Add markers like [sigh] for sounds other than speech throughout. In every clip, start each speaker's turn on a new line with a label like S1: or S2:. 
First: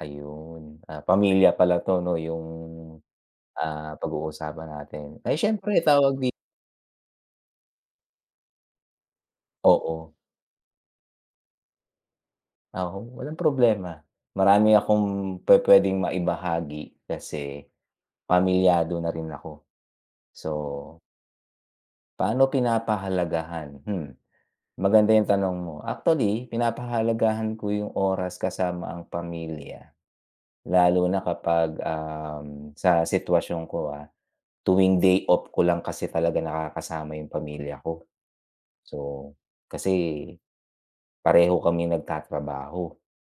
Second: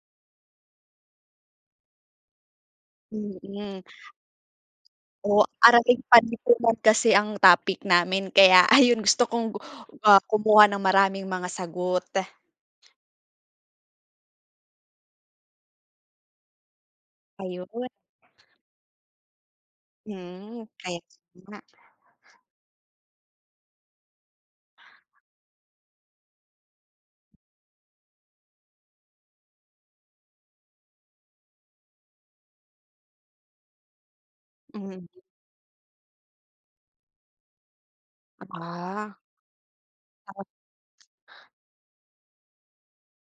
S1: Ayun, ah, pamilya pala to no yung,
S2: Mm.
S1: ah, pag-uusapan natin. Ay,
S2: Oh,
S1: siyempre
S2: Araling
S1: tawag di
S2: Panlipunan kasi ang topic namin kaya ayun, gusto kong,
S1: Oo.
S2: ah, kumuha ng maraming mga sagot.
S1: Oo, walang problema, marami akong pupuwedeng maibahagi
S2: Ayun.
S1: kasi, pamilyado na rin ako. So,
S2: Hmm, kaya nga.
S1: paano pinapahalagahan? Mm. Maganda yung tanong mo, actually, pinapahalagahan ko yung oras kasama ang pamilya. Lalo na kapag, um, sa sitwasyon ko, ah, tuwing
S2: Mhm.
S1: day off ko lang kasi talaga nakakasama yung pamilya ko.
S2: Ah.
S1: So, kasi,
S2: [unintelligible]
S1: pareho kaming nag-tatrabaho.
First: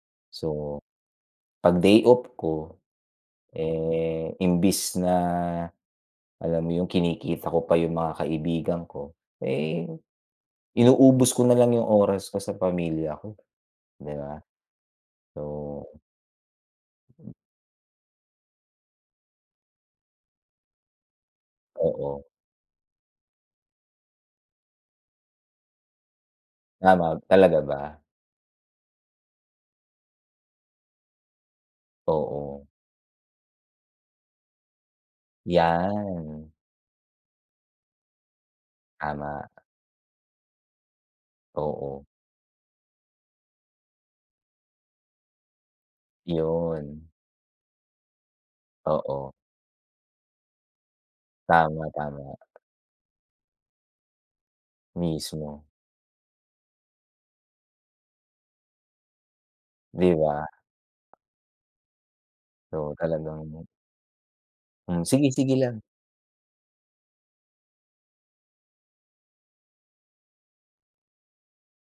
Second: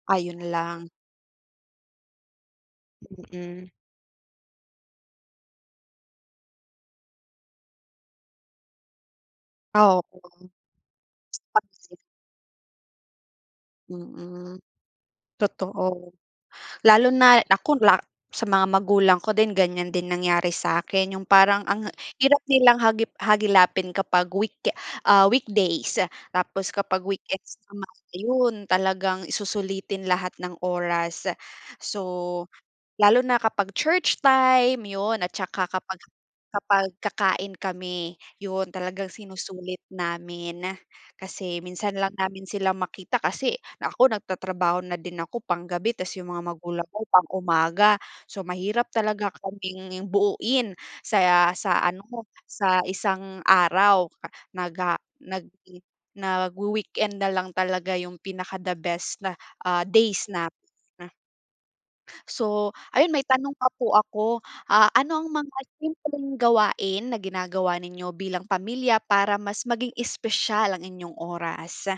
S2: Ayun
S1: So,
S2: lang.
S1: pag day off ko,
S2: Mm.
S1: eh, imbis na, alam mo yung kinikita ko pa yung mga kaibigan ko, eh,
S2: Oo.
S1: inuubos ko nalang yung
S2: [unintelligible]
S1: oras ko sa pamilya ko, di ba?
S2: Mm.
S1: So
S2: Totoo. Lalo na nako la sa mga magulang ko din ganyan din nangyari sakin yung parang ang
S1: Oo.
S2: hirap nilang hagip hagilapin kapag week ah, weekdays. Tapos kapag
S1: Tama,
S2: weekends
S1: talaga
S2: naman
S1: ba?
S2: ayun talagang i susulitin lahat ng oras, so,
S1: Oo.
S2: lalo na kapag church time yun at saka kapag
S1: Yan.
S2: kapag kakain kami. Yun talagang
S1: Tama.
S2: sinusulit namin. Kasi, minsan
S1: Oo.
S2: lang namin sila makita kasi ako nagtatrabaho na din ako- pang-gabi- 'tas yung mga magulang ko
S1: 'Yon.
S2: pang-umaga, so mahirap
S1: Oo.
S2: talaga kaming buoin sa sa ano,
S1: Tama-tama.
S2: sa isang araw naga nag
S1: Mismo.
S2: nag-wi-weekend nalang talaga yung pinaka the best ah,
S1: Di
S2: days
S1: ba?
S2: namin. So,
S1: So
S2: ayun may
S1: talagang
S2: tanong pa po ako. Ah,
S1: Hmm,
S2: ano ang
S1: sige-sige
S2: mga
S1: lang.
S2: simpleng gawain na ginagawa ninyo bilang pamilya para mas maging espesyal ang inyong oras?